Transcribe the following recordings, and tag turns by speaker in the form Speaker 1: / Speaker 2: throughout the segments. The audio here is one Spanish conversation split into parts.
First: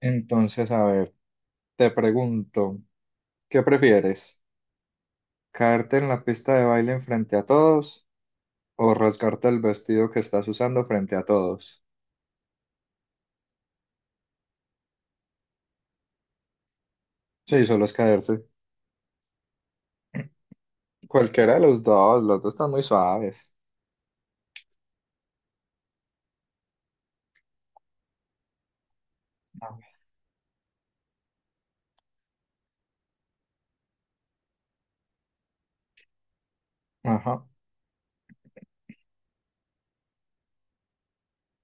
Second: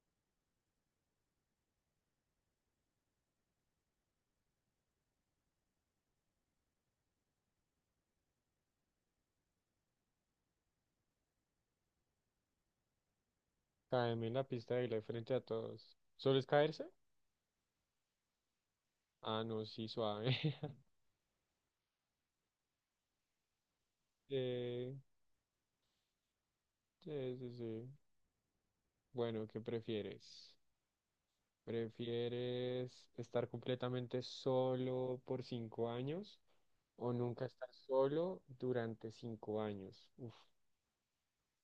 Speaker 1: Entonces, a ver, te pregunto, ¿qué prefieres? ¿Caerte en la pista de baile frente a todos o rasgarte el vestido que estás usando frente a todos?
Speaker 2: Caerme en la pista de baile frente a todos. ¿Solo es caerse?
Speaker 1: Sí, solo es caerse.
Speaker 2: Ah, no, sí, suave.
Speaker 1: Cualquiera de los dos están muy suaves.
Speaker 2: Eh, sí, sí, sí. Bueno, ¿qué
Speaker 1: A ver.
Speaker 2: prefieres? ¿Prefieres estar completamente solo por 5 años o
Speaker 1: Ajá.
Speaker 2: nunca estar solo durante 5 años? Uf.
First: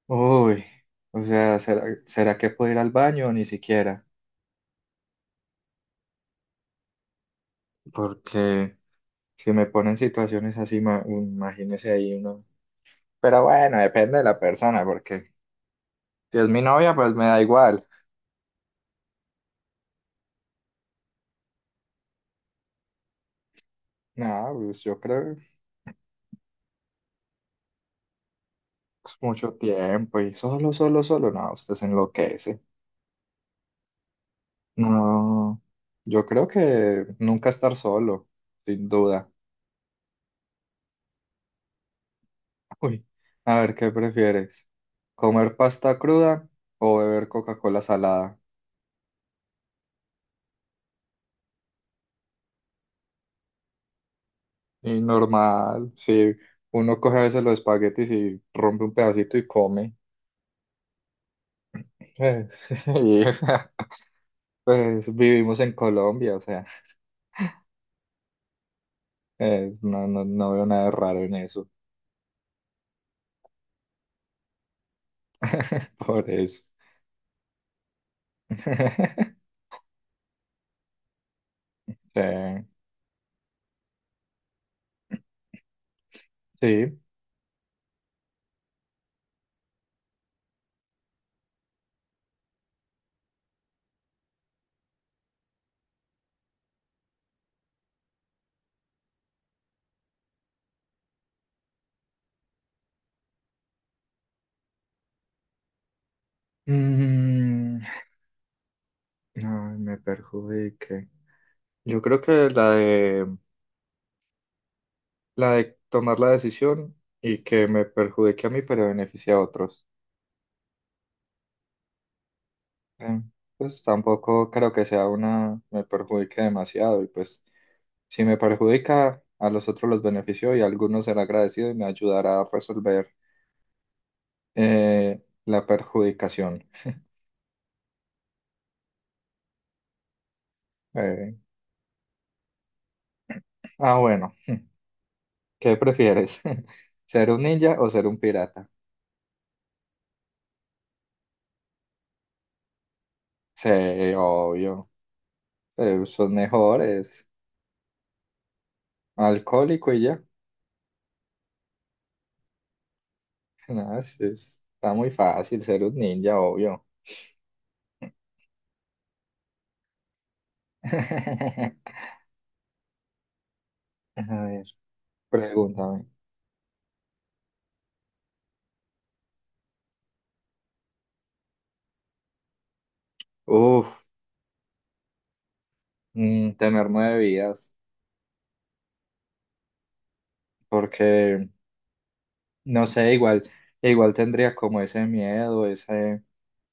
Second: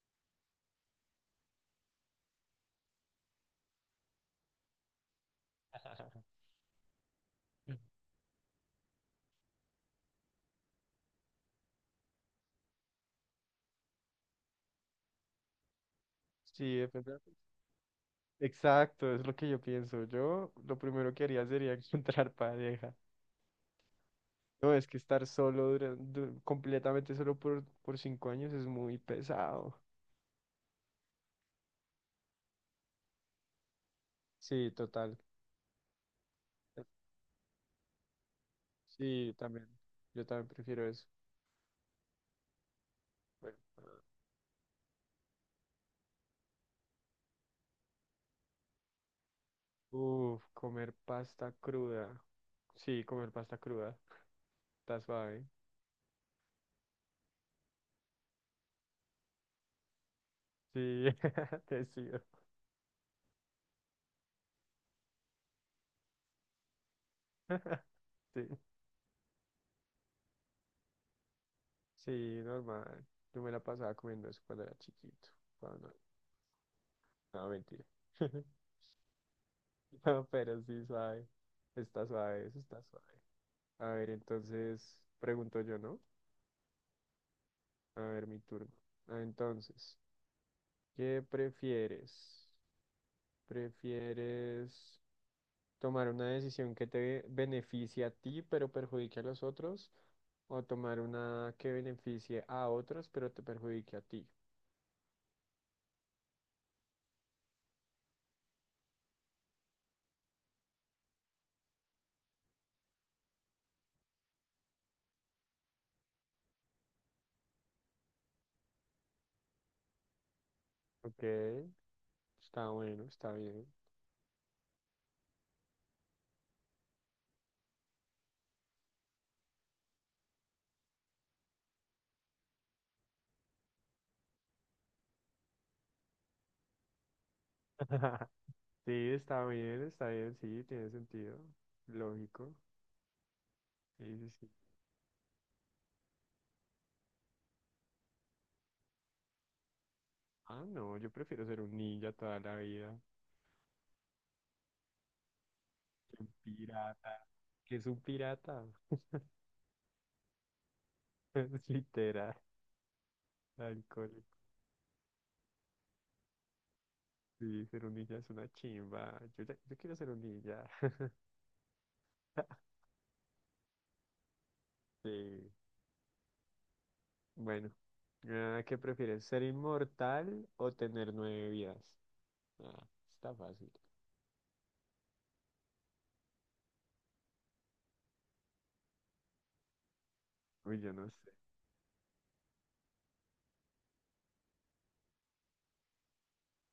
Speaker 1: Uy, o sea, ¿será que puedo ir al baño? Ni siquiera, porque si me ponen situaciones así, imagínese ahí uno. Pero bueno, depende de la persona, porque si es mi
Speaker 2: Sí,
Speaker 1: novia,
Speaker 2: depende. De
Speaker 1: pues
Speaker 2: la
Speaker 1: me da
Speaker 2: persona.
Speaker 1: igual.
Speaker 2: Exacto, es lo que yo pienso. Yo lo primero que haría sería encontrar pareja.
Speaker 1: No,
Speaker 2: No,
Speaker 1: pues
Speaker 2: es que
Speaker 1: yo
Speaker 2: estar
Speaker 1: creo.
Speaker 2: solo, completamente solo por 5 años es muy
Speaker 1: Es mucho
Speaker 2: pesado.
Speaker 1: tiempo y solo, solo, solo, no, usted se enloquece.
Speaker 2: Sí, total.
Speaker 1: No, yo creo que nunca estar solo, sin duda.
Speaker 2: Sí, también. Yo también prefiero eso.
Speaker 1: Uy,
Speaker 2: Bueno.
Speaker 1: a ver, ¿qué prefieres? ¿Comer pasta cruda o beber Coca-Cola salada?
Speaker 2: Uf, comer pasta cruda. Sí, comer pasta cruda.
Speaker 1: Y
Speaker 2: Está suave.
Speaker 1: normal, si uno coge a veces los espaguetis y rompe un pedacito y come.
Speaker 2: Sí, te sigo.
Speaker 1: Pues, y, o sea, pues vivimos en Colombia, o sea,
Speaker 2: Sí,
Speaker 1: no, no, no veo nada de raro en eso.
Speaker 2: sí, normal. Yo me la pasaba comiendo eso cuando era chiquito. Cuando...
Speaker 1: Por eso.
Speaker 2: No, mentira. No, pero sí, suave. Está suave, eso
Speaker 1: Sí.
Speaker 2: está suave. A ver, entonces, pregunto yo, ¿no?
Speaker 1: Sí.
Speaker 2: A ver, mi turno. Ah, entonces, ¿qué prefieres? ¿Prefieres tomar una decisión que te beneficie a ti, pero perjudique a los otros, o tomar una que beneficie a otros, pero te perjudique a ti?
Speaker 1: Mm, ay, me perjudique. Yo creo que la de tomar la decisión y que me perjudique a mí, pero beneficie a otros.
Speaker 2: Ok, está bueno,
Speaker 1: Eh,
Speaker 2: está bien.
Speaker 1: pues tampoco creo que sea una, me perjudique demasiado. Y pues si me perjudica, a los otros los beneficio y a algunos será agradecido y me ayudará a resolver la perjudicación.
Speaker 2: Sí, está bien, sí, tiene
Speaker 1: Eh,
Speaker 2: sentido. Lógico. Sí,
Speaker 1: bueno,
Speaker 2: sí, sí.
Speaker 1: ¿qué prefieres? ¿Ser un ninja o ser un pirata?
Speaker 2: Ah, no, yo prefiero ser un ninja toda la vida.
Speaker 1: Sí, obvio.
Speaker 2: Que un
Speaker 1: Son mejores,
Speaker 2: pirata. ¿Qué es un pirata?
Speaker 1: alcohólico y ya.
Speaker 2: Es literal,
Speaker 1: No,
Speaker 2: alcohólico.
Speaker 1: está muy fácil ser un ninja, obvio.
Speaker 2: Sí, ser un ninja es una chimba. Yo, ya- yo quiero ser un ninja.
Speaker 1: A ver,
Speaker 2: Sí.
Speaker 1: pregúntame.
Speaker 2: Bueno, ah, ¿qué prefieres? ¿Ser inmortal o tener 9 vidas? Ah, está fácil.
Speaker 1: Uf, mm, tener nueve vidas,
Speaker 2: Uy, yo no sé.
Speaker 1: porque no sé, igual tendría como ese miedo, ese,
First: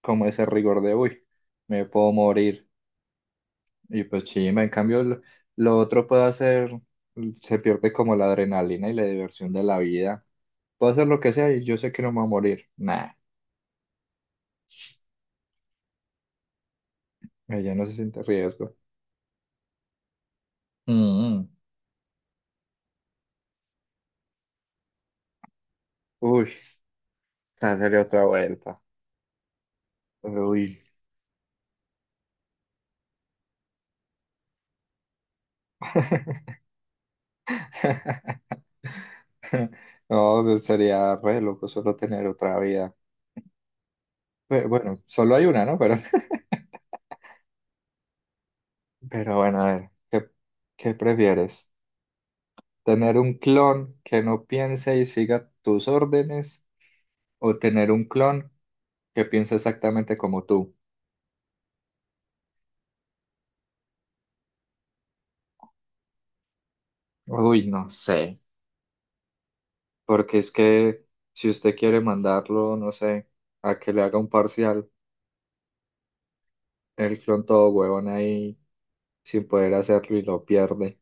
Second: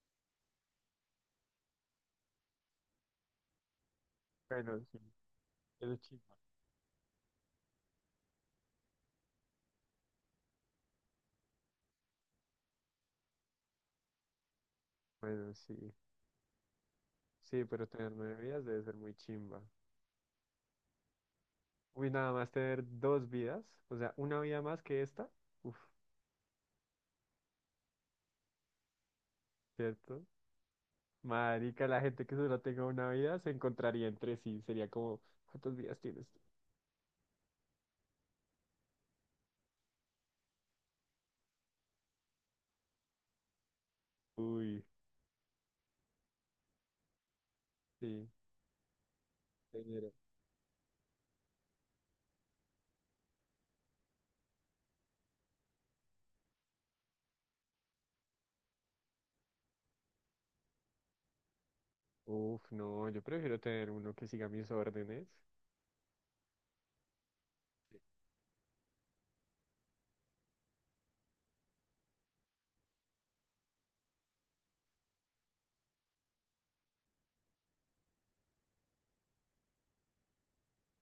Speaker 1: como ese rigor de, uy, me puedo morir. Y pues chimba,
Speaker 2: Bueno, sí,
Speaker 1: lo
Speaker 2: eso es
Speaker 1: otro puedo
Speaker 2: chimba.
Speaker 1: hacer, se pierde como la adrenalina y la diversión de la vida. Puedo hacer lo que sea y yo sé que no me voy a morir. Nah.
Speaker 2: Bueno, sí. Sí,
Speaker 1: Ella no
Speaker 2: pero
Speaker 1: se
Speaker 2: tener
Speaker 1: siente
Speaker 2: 9 vidas
Speaker 1: riesgo.
Speaker 2: debe ser muy chimba.
Speaker 1: Mm.
Speaker 2: Uy, nada más tener 2 vidas, o sea, una vida más que esta. Uf,
Speaker 1: Uy, esa sería otra vuelta.
Speaker 2: ¿cierto?
Speaker 1: Uy.
Speaker 2: Marica, la gente que solo tenga una vida se encontraría entre sí. Sería como, ¿cuántas vidas tienes tú?
Speaker 1: No, pues, sería re loco solo tener otra vida.
Speaker 2: Uy,
Speaker 1: Bueno, solo hay una, ¿no? Pero,
Speaker 2: sí,
Speaker 1: pero bueno, a ver,
Speaker 2: tener.
Speaker 1: ¿qué prefieres? ¿Tener un clon que no piense y siga tus órdenes o tener un clon que piense exactamente como tú?
Speaker 2: Uf, no, yo prefiero tener uno que siga mis órdenes.
Speaker 1: Uy, no sé, porque es que si usted quiere mandarlo, no sé, a que le haga un parcial el clon todo huevón ahí sin poder hacerlo y lo pierde.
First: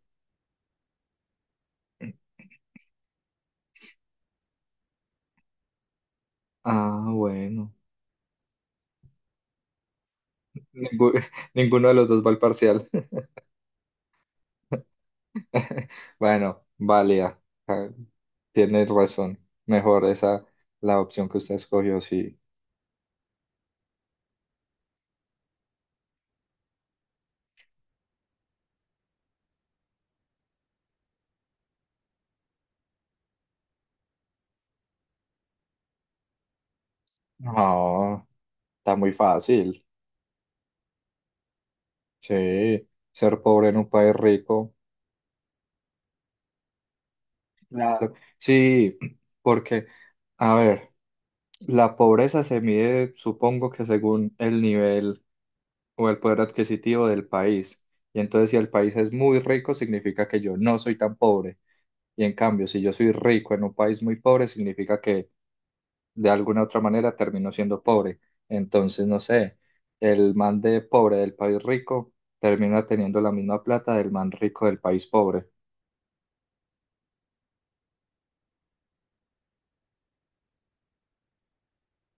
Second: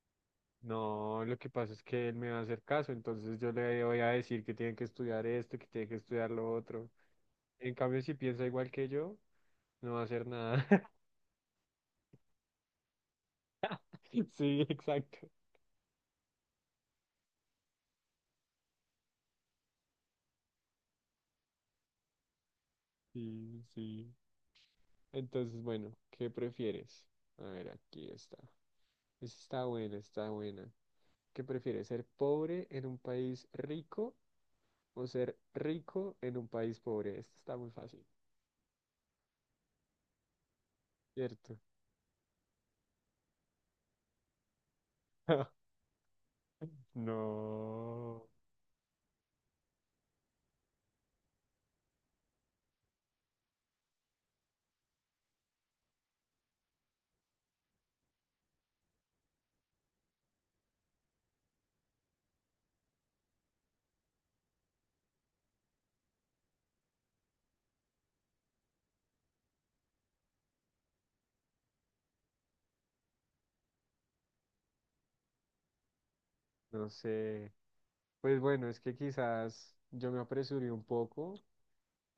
Speaker 2: No, lo que pasa es que él me va a hacer caso, entonces yo le voy a decir que tiene que estudiar esto, que tiene que estudiar lo otro.
Speaker 1: Ah, bueno.
Speaker 2: En cambio, si piensa igual que yo, no va a hacer nada.
Speaker 1: Ningú- ninguno de los dos va al parcial.
Speaker 2: Sí, exacto.
Speaker 1: Bueno, válida. Ah, tienes razón. Mejor esa, la opción que usted escogió, sí.
Speaker 2: Sí, sí. Entonces, bueno, ¿qué prefieres? A ver, aquí está. Esta está buena, está buena. ¿Qué prefieres, ser pobre en un país rico o ser rico en un país pobre? Esta está muy fácil,
Speaker 1: No, está muy fácil.
Speaker 2: ¿cierto?
Speaker 1: Sí, ser pobre en un país rico. Claro.
Speaker 2: No,
Speaker 1: Sí, porque, a ver, la pobreza se mide, supongo que según el nivel, o el poder adquisitivo del país. Y entonces si el país es muy rico, significa que yo no soy tan pobre. Y en cambio, si yo soy rico en un país muy pobre, significa que de alguna u otra manera termino siendo pobre. Entonces, no sé, el man de pobre del país rico termina teniendo la misma plata del man rico del país pobre.
Speaker 2: no sé. Pues bueno, es que quizás yo me apresuré un poco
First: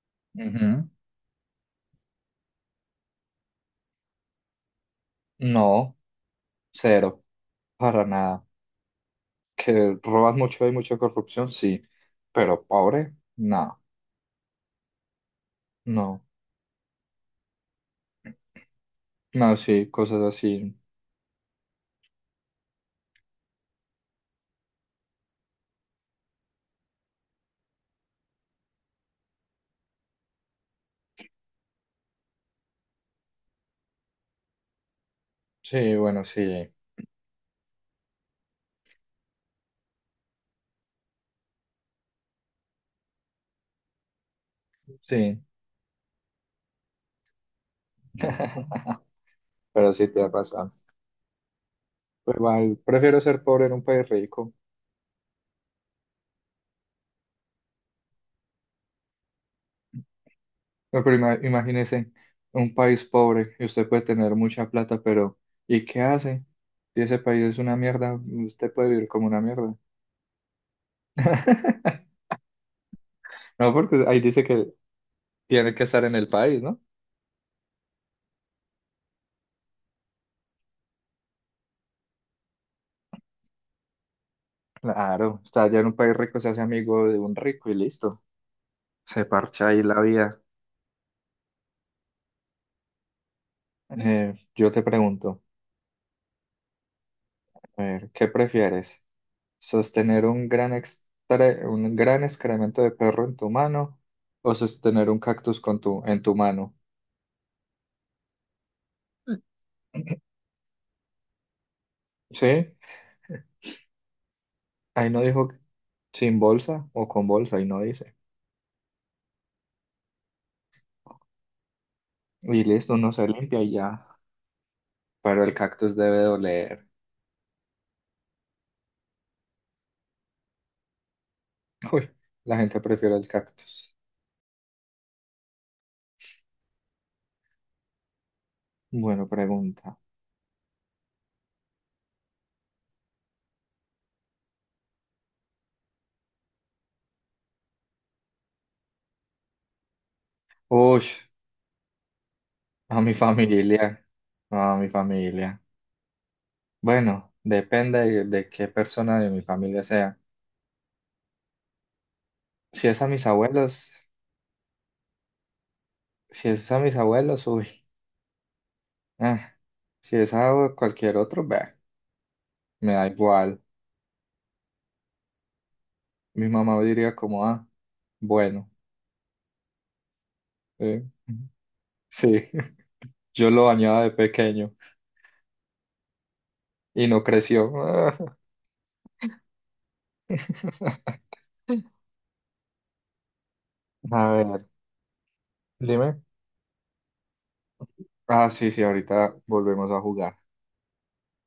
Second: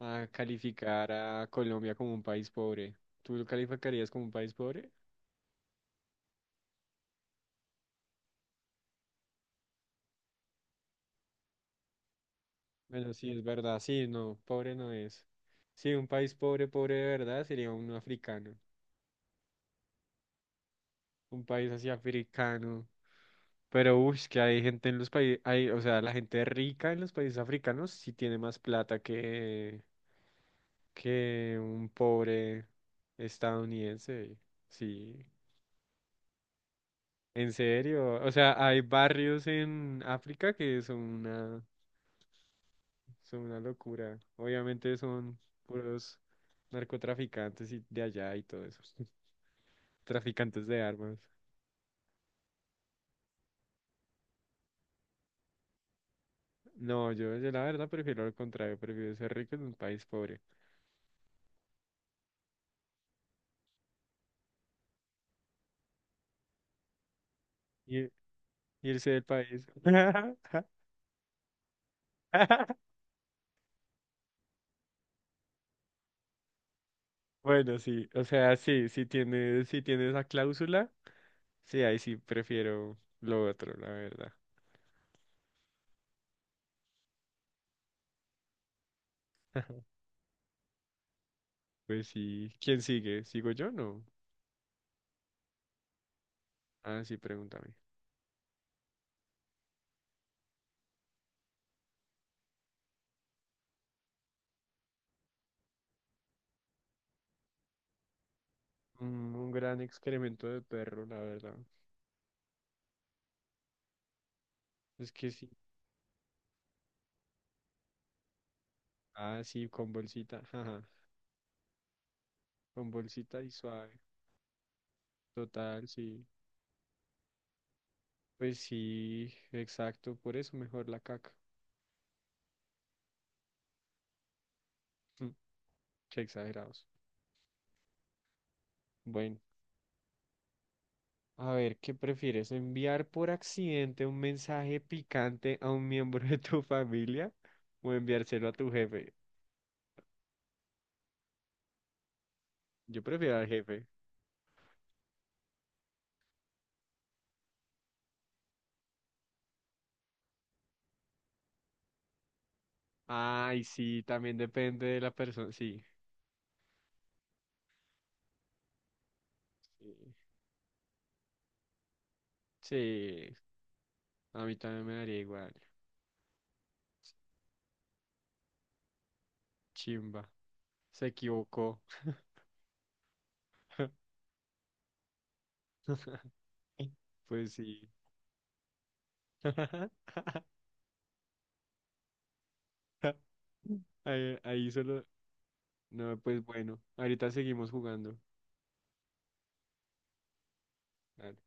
Speaker 2: a
Speaker 1: Ujú.
Speaker 2: calificar a Colombia como un país pobre. ¿Tú lo calificarías como un país pobre?
Speaker 1: No, cero, para nada. Que roban mucho, hay mucha corrupción, sí, pero
Speaker 2: Bueno,
Speaker 1: pobre,
Speaker 2: sí, es verdad.
Speaker 1: no,
Speaker 2: Sí, no, pobre no es. Sí, un
Speaker 1: no,
Speaker 2: país pobre, pobre de verdad sería un africano.
Speaker 1: no, sí, cosas así.
Speaker 2: Un país así africano. Pero, uy, que hay gente en los países, hay, o sea, la gente rica en los países africanos sí tiene más plata que un pobre estadounidense. Sí.
Speaker 1: Sí, bueno, sí,
Speaker 2: En serio, o sea, hay barrios en África que son una locura. Obviamente
Speaker 1: sí,
Speaker 2: son puros narcotraficantes y de allá y todo eso.
Speaker 1: pero sí te ha
Speaker 2: Traficantes
Speaker 1: pasado.
Speaker 2: de armas.
Speaker 1: Pues igual, prefiero ser pobre en un país rico.
Speaker 2: No, yo la verdad prefiero lo contrario, prefiero ser rico en un país pobre.
Speaker 1: No, pero imagínese un país pobre y usted puede tener mucha plata, pero ¿y qué hace? Si ese país es una
Speaker 2: Y
Speaker 1: mierda, usted puede vivir
Speaker 2: irse del
Speaker 1: como una
Speaker 2: país.
Speaker 1: mierda. No, porque ahí dice que tiene que estar en el país, ¿no?
Speaker 2: Bueno, sí, o sea, sí, si tiene, si tiene esa cláusula, sí, ahí sí prefiero lo otro, la verdad.
Speaker 1: Claro, está allá en un país rico, se hace amigo de un rico y listo. Se parcha ahí la vida.
Speaker 2: Pues sí, ¿quién sigue? ¿Sigo yo? No.
Speaker 1: Yo te pregunto,
Speaker 2: Ah, sí, pregúntame.
Speaker 1: a ver, ¿qué prefieres? Sostener un gran excremento de perro en tu mano o sostener un cactus en tu mano.
Speaker 2: Un gran excremento de perro, la verdad.
Speaker 1: Sí, ahí
Speaker 2: Es
Speaker 1: no
Speaker 2: que
Speaker 1: dijo
Speaker 2: sí.
Speaker 1: sin bolsa o con bolsa, ahí no dice.
Speaker 2: Ah, sí, con bolsita. Ajá.
Speaker 1: Y
Speaker 2: Con
Speaker 1: listo, uno se
Speaker 2: bolsita y
Speaker 1: limpia y
Speaker 2: suave.
Speaker 1: ya. Pero el
Speaker 2: Total,
Speaker 1: cactus debe
Speaker 2: sí.
Speaker 1: doler.
Speaker 2: Pues sí, exacto. Por eso mejor la caca.
Speaker 1: Uy, la gente prefiere el cactus.
Speaker 2: Mm, Qué exagerados.
Speaker 1: Bueno,
Speaker 2: Bueno,
Speaker 1: pregunta.
Speaker 2: a ver, ¿qué prefieres? ¿Enviar por accidente un mensaje picante a un miembro de tu familia o enviárselo a tu jefe?
Speaker 1: Uy, a
Speaker 2: Yo
Speaker 1: mi
Speaker 2: prefiero al jefe.
Speaker 1: familia. No, A mi familia. Bueno, depende de qué persona de mi familia sea. Si es a mis
Speaker 2: Ay,
Speaker 1: abuelos,
Speaker 2: sí, también depende de la persona. Sí.
Speaker 1: si es a mis abuelos, uy. Ah,
Speaker 2: Sí.
Speaker 1: si es a cualquier otro, bah, me da
Speaker 2: Sí,
Speaker 1: igual.
Speaker 2: a mí también me daría igual.
Speaker 1: Mi mamá diría como, ah, bueno,
Speaker 2: Chimba.
Speaker 1: eh,
Speaker 2: Se equivocó.
Speaker 1: sí, yo lo bañaba de pequeño y no
Speaker 2: Pues
Speaker 1: creció.
Speaker 2: sí.
Speaker 1: A
Speaker 2: Ahí,
Speaker 1: ver,
Speaker 2: ahí solo. No,
Speaker 1: dime.
Speaker 2: pues bueno. Ahorita seguimos jugando.
Speaker 1: Ah, sí, sí, ahorita volvemos a jugar.
Speaker 2: Dale.